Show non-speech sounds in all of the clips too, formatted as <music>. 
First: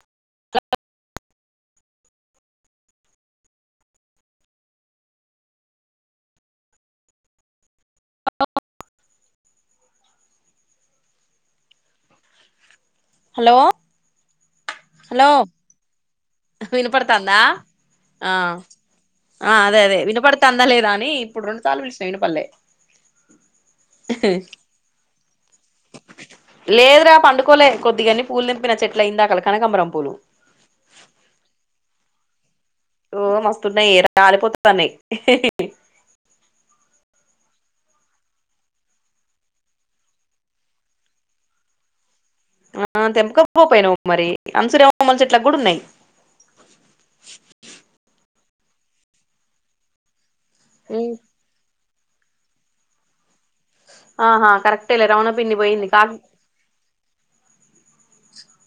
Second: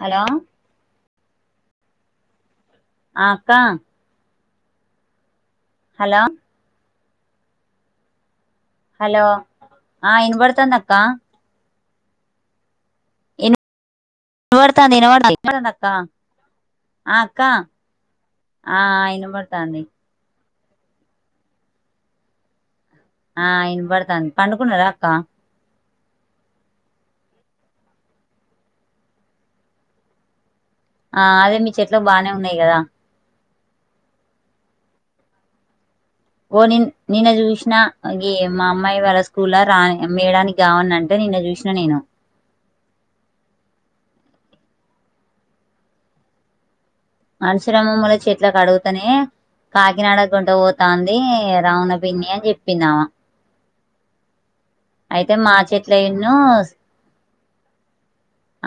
Hello! అక్కా hello hello ఆ వినబడుతుంది అక్క హలో ఇనవాడుతాంది ఇనవాడుతాంది <unintelligible> అక్క ఆ వినపడుతందా అక్క ఆ అదే అదే వినపడు తందలేదని ఇప్పుడు రెండు సార్లు పిలిసినా ఇనపడలే ఆ ఇయినపడతాంది పండుకున్నరా అక్క లేదురా పండుకోలే కొద్దిగన్ని పూలు తెంపిన చెట్ల ఇంయిందాకల కనకంబరం పూలు ఆ అదే మీ చెట్లకు బానే ఉన్నాయి కదా ఓ మస్తున్నయే ఇదా రాలిపోతాన్నాయి ఓ ని నిన్న చూసినా ఈ మా అమ్మాయి వాళ్ళ స్కూల్ లా మేడానికి కావని అంటే నిను నిన్న చూసిన నేను ఆ తెంపకపోపోయినా మరి అంసురమ్మలు చెట్ల కూడా ఉన్నాయి అంసురమ్మమ్ముల చెట్ల కడుగుతనే కాకినాడగోంటపోతాంది రావన పిన్ని అని చెప్పిందావా ఆహా కరెక్టేలే రవణ పిన్ని పోయింది కా చెట్లయిన్ను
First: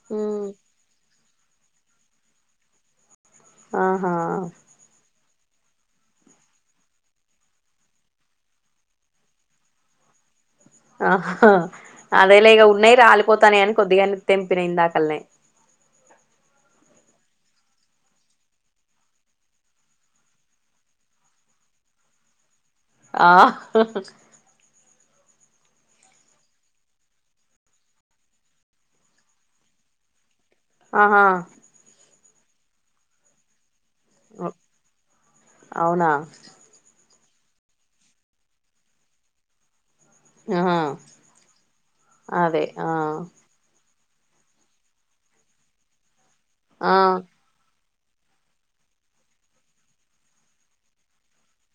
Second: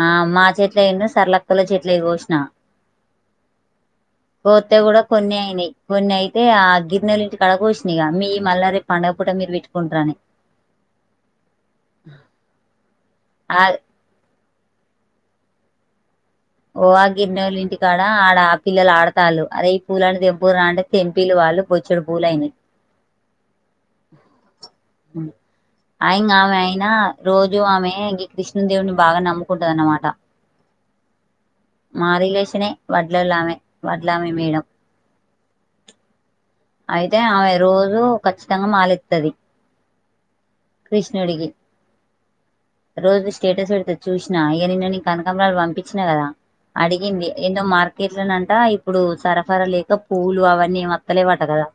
ఆ మా చెట్ల ఏమొ సర్లక్కోల చెట్లయి కోసిన ఆహా పోతే కూడా కొన్ని అయినయి కొన్ని అయితే ఆ గిర్నోలింటి కాడ కోసిన ఇగా మీయి మళ్ల రేపు పండగ పూట మీరు పెట్టుకుంటురని ఆహ అదేలె ఇగ ఉన్నాయి ఆ రాలిపోతాన్నయి అని కొద్దిగని తెంపిన ఇందా కల్నే ఓ ఆ గిర్న్నెలు ఇంటికాడ ఆడ ఆ పిల్లలు ఆడతాళ్ళు అరె ఈ పూల అన్ని తెంపుదురా అంటే తెంపిలు బొచ్చడు పూలయినయి ఆ ఉమ్ ఆ ఇంగా ఆమె అయినా రోజు ఆమె ఇ కృష్ణుదేవుని బాగా నమ్ముకుంటందనమాట ఆహా నే వడ్లోలామే అవునా అయితే ఆమె రోజూ ఖచ్చితంగా మాలెత్తది ఆహా కృష్ణుడికి అదే ఆ రోజు స్టేటస్ పెడుతది చూసిన ఈయ నిన్న కనకంబరాలు పంపించిన కదా ఆ అడిగింది ఎందో మార్ ర్కేట్లనంట ఇప్పుడు సరఫరా లేక పూలు అవన్నీ ఎవత్తలేవాట కదా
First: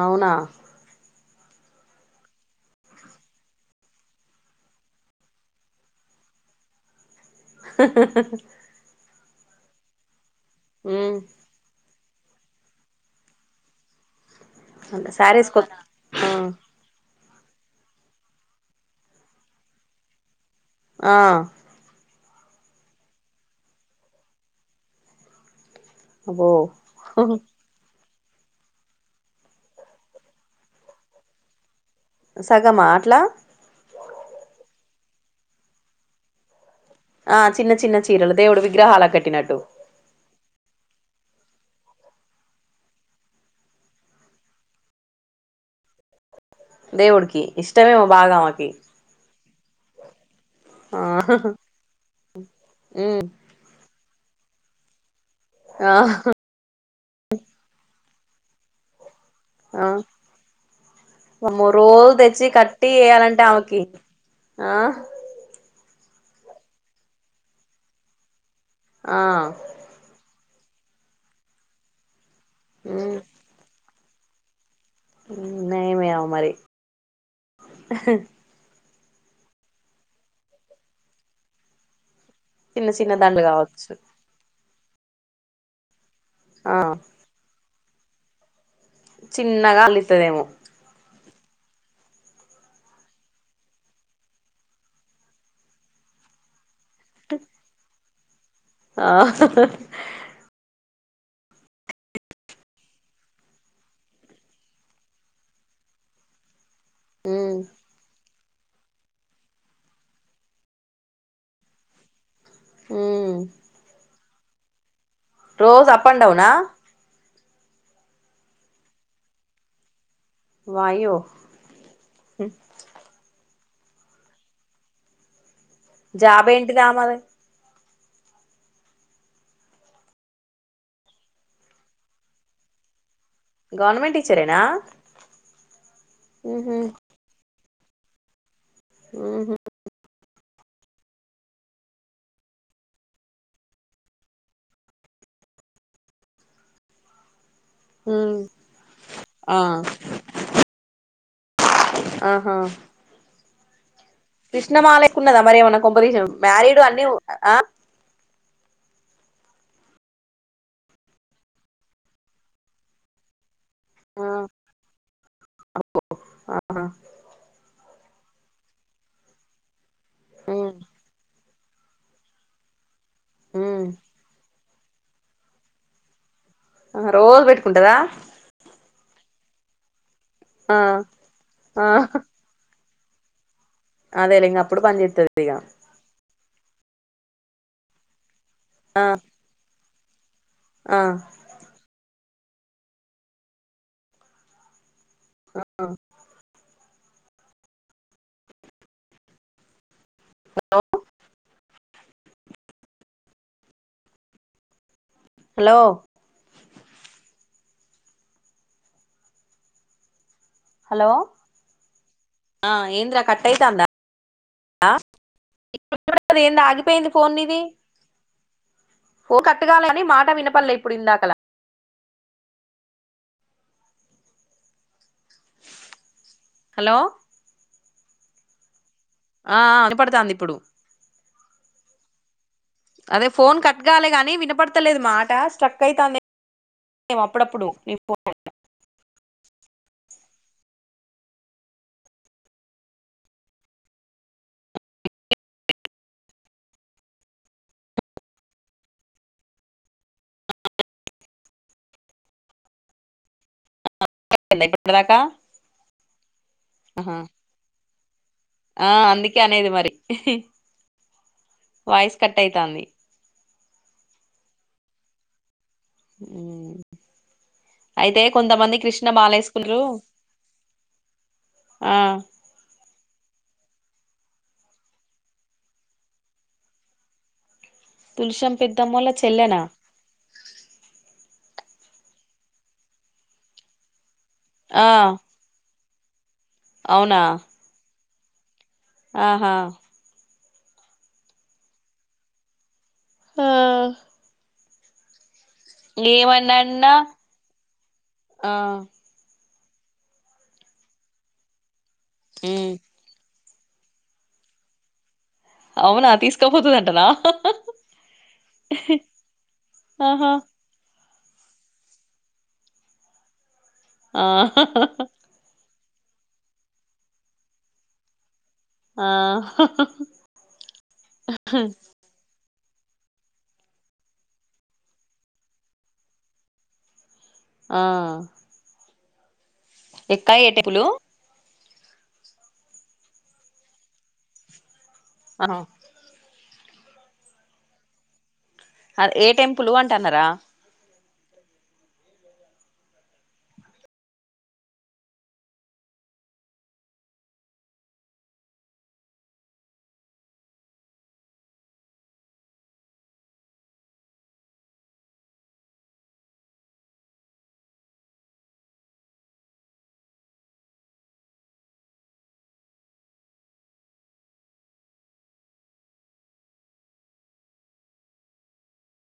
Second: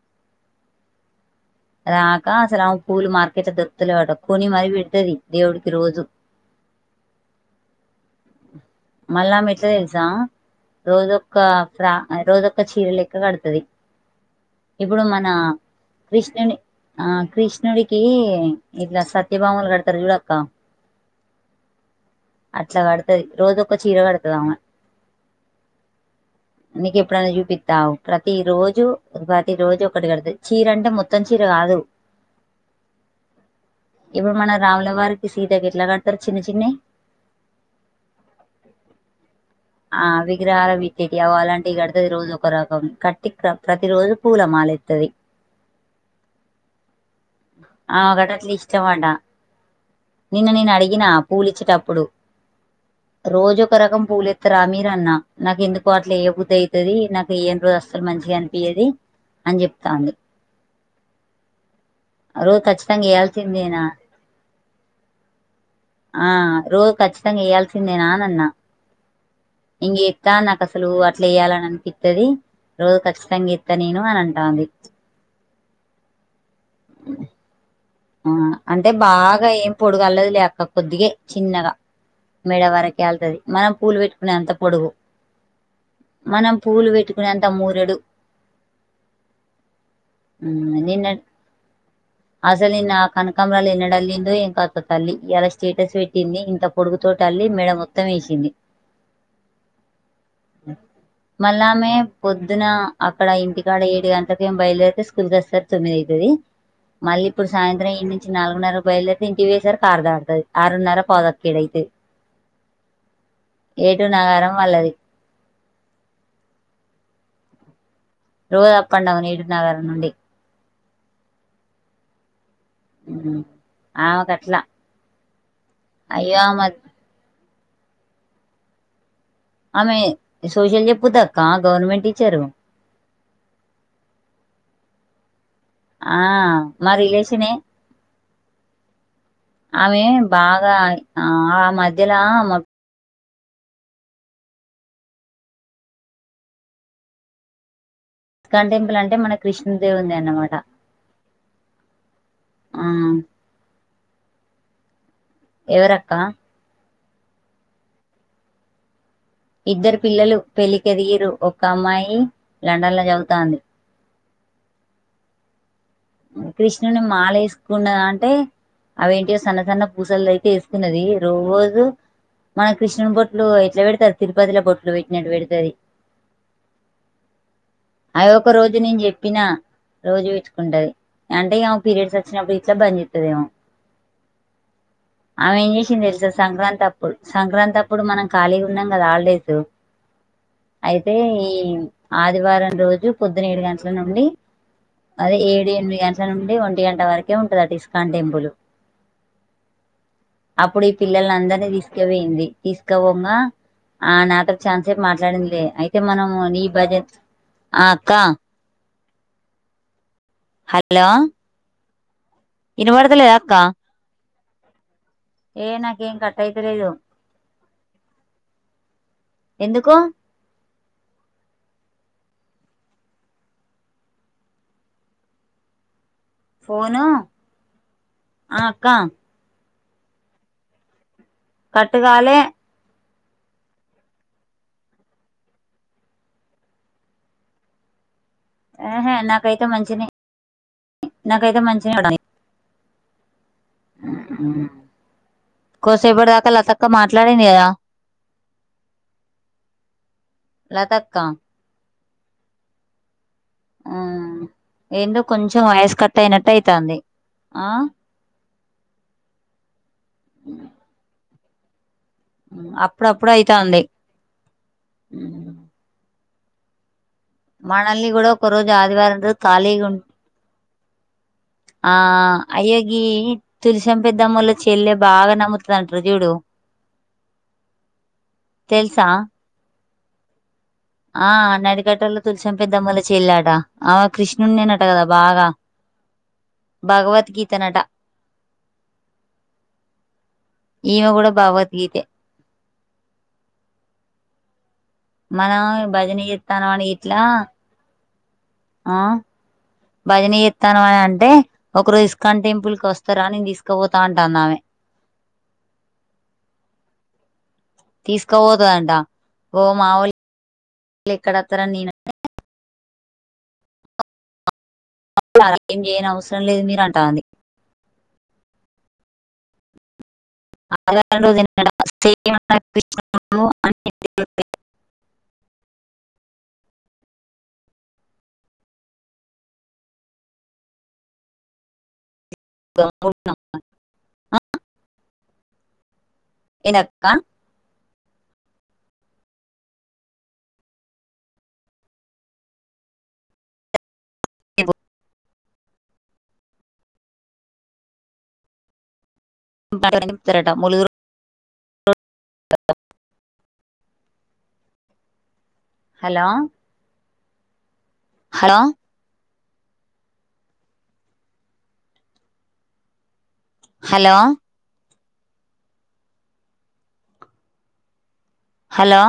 అవునా రాక అసలు ఆ పూలు మార్కెట్ లా దొరుకుతలేవంట కొని మరి పెడుతుది దేవుడికి రోజు మళ్ళా మెట్లా తెలుసా ఉమ్ రోజొక్క ఫ రోజొక్క చీర లెక్క కడుతది ఇప్పుడు మన శారీస్ కొ ఆ కృష్ణుని ఆ కృష్ణుడికి ఇట్లా సత్యభామలు కడతారు చూడక్క ఆ అట్ల కడతది రోజొక్క చీర కడతది అమ్మే అబ్బో నీకెప్పుడైనా చూపిత్తాగు ప్రతి రోజు జు ఉగాది రోజు ఒక్కటి కడ్తది చీర అంటే మొత్తం చీర కాదు సగమా అట్లా ఇప్పుడు మన రాముల వారికి సీతకెట్లా కడ్తరు చిన్న చిన్నయ్ ఆ చిన్న చిన్న చీరలు దేవుడు విగ్రహాలక్ గట్టినట్టు గ్రహాల <unintelligible> అగొ అలాంటివి కడ్తది రోజొక రకం కట్టి క్రమ్ ప్రతిరోజు పూలమాలేత్తది దేవుడికి ఇష్టమేమో ఆమకట బాగా అట్ల ఆమెకి ఇష్టమాట నిన్న నేన్ ఆ అడ్గిన పూలిచ్చేటప్పుడు ఉమ్ రోజొక రకం పూలేత్తరా మీర్ అన్నా నాకెన్దుకో ఆ అట్ల ఏయ్య బుద్ధి అయితది నాకు ఏయ్యన్ రోజు అస్సల్ మంచిగా అన్ పియ్యది అని చెప్తాంది అమ్మో రోజు తెచ్చి రోజు కట్టి ఖచ్చితంగా ఎయ్యాలంటే వేయాల్సిందేనా ఆమెకి ఆ ఆ రోజ్ కచ్చితంగా ఏయాల్సిందేనా అని అన్నా ఆ ఇంగ ఏత్త నాక్ అసల్ లు అట్ల ఏయ్యాలని అన్పిత్తది రోజు ఖచ్చితంగా ఏత్త నేను అని అంటాంది ఊ నయమె ఆమ మరి ఆ అంటె బాగా ఏం పొడుగల్లదిలే అక్క కొద్దిగే చిన్నగా మెడ చిన్న వరకే చిన్న అల్తది దండలు మనం కావచ్చు పూలు వెట్కునే అంత పొడుగు మనం ఆ పూలు వెట్టుకునే అంత మూరెడు చిన్నగా అల్లితదేమో అస్ సల్ నిన్నా కనకంరాల్ ఎన్నడల్లిందో ఏం కథో తల్లి ఇయాల స్టేటస్ వెట్టింది ఇంత పొడుగుతోటల్లి మెడ మొత్తం ఏషింది ఆహహ్ మళ్ళామె పొద్దున అక్కడ ఇంటికాడ ఏడు గంటకి ఏం బైల్దేరితే స్కూల్కొచ్చే సరికి తొమ్మిద్ అయితది మళ్ళ ఇప్పుడ్ ఉమ్ సాయంత్రం ఇన్ని చి నాలుగున్నరక్ బైల్ధేరైతే ఇంటి వోయేసరికి ఆరు దాటుతది ఆరున్నర పౌ దక్క ఏడ్ అయ్తద్ ఉమ్ ఏటు నగారం వాళ్ళది రోజప్ అండ్ డౌనా రోజప్ అండ్ డౌనె ఏడు నగారం నుండి వాయ్యొ ఊ అమక్ అట్ల జాబ్ ఏంటిది ఆమది అమె సోషల్ చెప్పుద్దక్కా గౌర్నమెంట్ టీచరు గవర్నమెంట్ టీచరేనా ఆ ఉహు మా రిలేషనె ఉహు అమె బాగా ఆ ఆ మధ్యల ఆమ ఉ ఇస్కాన్ టెంపుల్ అంటే మన ఆ కృష్ణన్దేవుంది అన్నమాట ఆహ ఆ కృష్ణమాల ఏకున్నద మరి ఏమన్నా ఎవరక్క కొంపదీషి మ్యారీడు అన్ని ఆ ఇద్దరు పిల్లలు పెళ్ళికెదిగిర్రు ఒక్క అమ్మాయి లండన్ ల చవుతాంది ఆ ఆహా కృష్ణుని మాలేస్కున్నద అంటే అవెంటియో సన్న సన్నప్ పూసల్దయితే ఏస్కున్నది రోజు మన కృష్ణున్ బొట్లు ఎట్ల ఉ వెడ్తరు తిర్పతిల బొట్ ట్లు వెట్టినట్టు వెడ్తది రోజు పెట్టుకుంటదా అది ఒక రోజు నేన్ చెప్ ప్పినా రోజు ఆ వెట్కుంటది అంటే ఆమె ఆ పీరియడ్స్ వచ్చినప్పుడు ఇట్లా బంచెత్తదేమో అదేలె ఇంగ అప్పుడు బంజేత్తది ఇగ సంక్రాంతప్పుడు సంక్రాంతప్పుడు మనం ఖాళీగున్నం ఆ గదా హాల్డేసు ఆ అయితే ఈ ఆదివారం రోజు పొద్దునేడుగంట్ల నుండి అదె ఏడు ఎన్మిద్ గంట్ల నుండి ఒంటి గంట వరకే ఉంటదట ఇస్కాన్ టెంపులు అప్పుడ్ ఈ పిల్లల్ అందర్ని తీస్కవోయింది తీస్కవోంగా ఆ నాతోన్ ఛాన్స్ ప్ మాట్లాడిందిలే హలో అయితే మనము నీ బజెట్ ఆ అక్క హలో ఆ ఏంద్రా వినబడతలేదా అక్క కట్టయితాందా ఆ ఏ నాకేం ఇప్పుడిప్పు అది కట్ ఏంది అయితలేదు ఆగిపోయింది ఫోన్ నీది ఓ ఎందుకు కట్టుగాలెగని మాట వినపడలే ఇప్పుడు ఇందాకలా హలో ఫోను ఆ అక్క ఆ ఆ వీణపడతాందిప్పుడు కట్టుగాలె అదే ఫోన్ కట్గాలే గాని వినపడతలేదు మాట స్ట్రక్ అయితంది అప్పుడప్పుడు నీ ఫోన్ యెహేయ్ నాకైతే మంచినె నాకైతే మంచిగనె ఉమ్ హు కోసేపటి దాకా లతక్క మాట్లాడింది కదా లతక్క ఉమ్ ఉందా ఇప్పటి దాకా ఏందో కొంచెం వాయిస్ కట్టు అయినట్టు అయితంది ఆహా ఆ ఆ అందుకే అనేది మరి హిహి అప్పుడప్పుడయితాంది ఉమ్ అయితే కూడా ఒక రోజు కొంతమంది కృష్ణ ఆదివారం రోజు మాలేస్కూ నురు ఖాళీగా ఉం ఆ అయ్యో గీ తులసం పెద్దామ్మొళ్ల చెల్లె బాగా నమ్ముతుందంటారు చూడు తులసం తెలుసా పెద్దామ్మొల్ల చెల్లెనా ఆ నడికట్టలో తులసం పెద్దమ్మొల చెల్లట ఆ కృష్ణన్నేనట ఆ కదా బాగా అవునా భగవద్గీత నట ఆహా ఈమె కూడా భగవద్గీతే హా మనం భజన చెస్థాన్నం అని ఏమన్నాన్నా గిట్లా ఆ భజన చేత్తన్నమనంటే ఒక రోజు ఇస్కాన్ ఉమ్ టెంపుల్ కి వస్తారా నేను తీసుకు క పోతాంటందామే అవునా తీసుకపోతదంటన హహ తీసుకోపోతుదంట ఓ ఆహా మావొళ్లేక్కడత్తరని నేనంటే ఆ హ హ హ హ అలా ఏం చేయనవసరం లేదు మీరంటాంది ఆ హ్ హ్ అ <unintelligible> <inaudible> ఆ ఎక్క ఏటేబులూ <inaudible> ఆ వెనక్కా అది ఏ టెంపులూ అంటన్నారా <inaudible> హలో హలో హలో హలో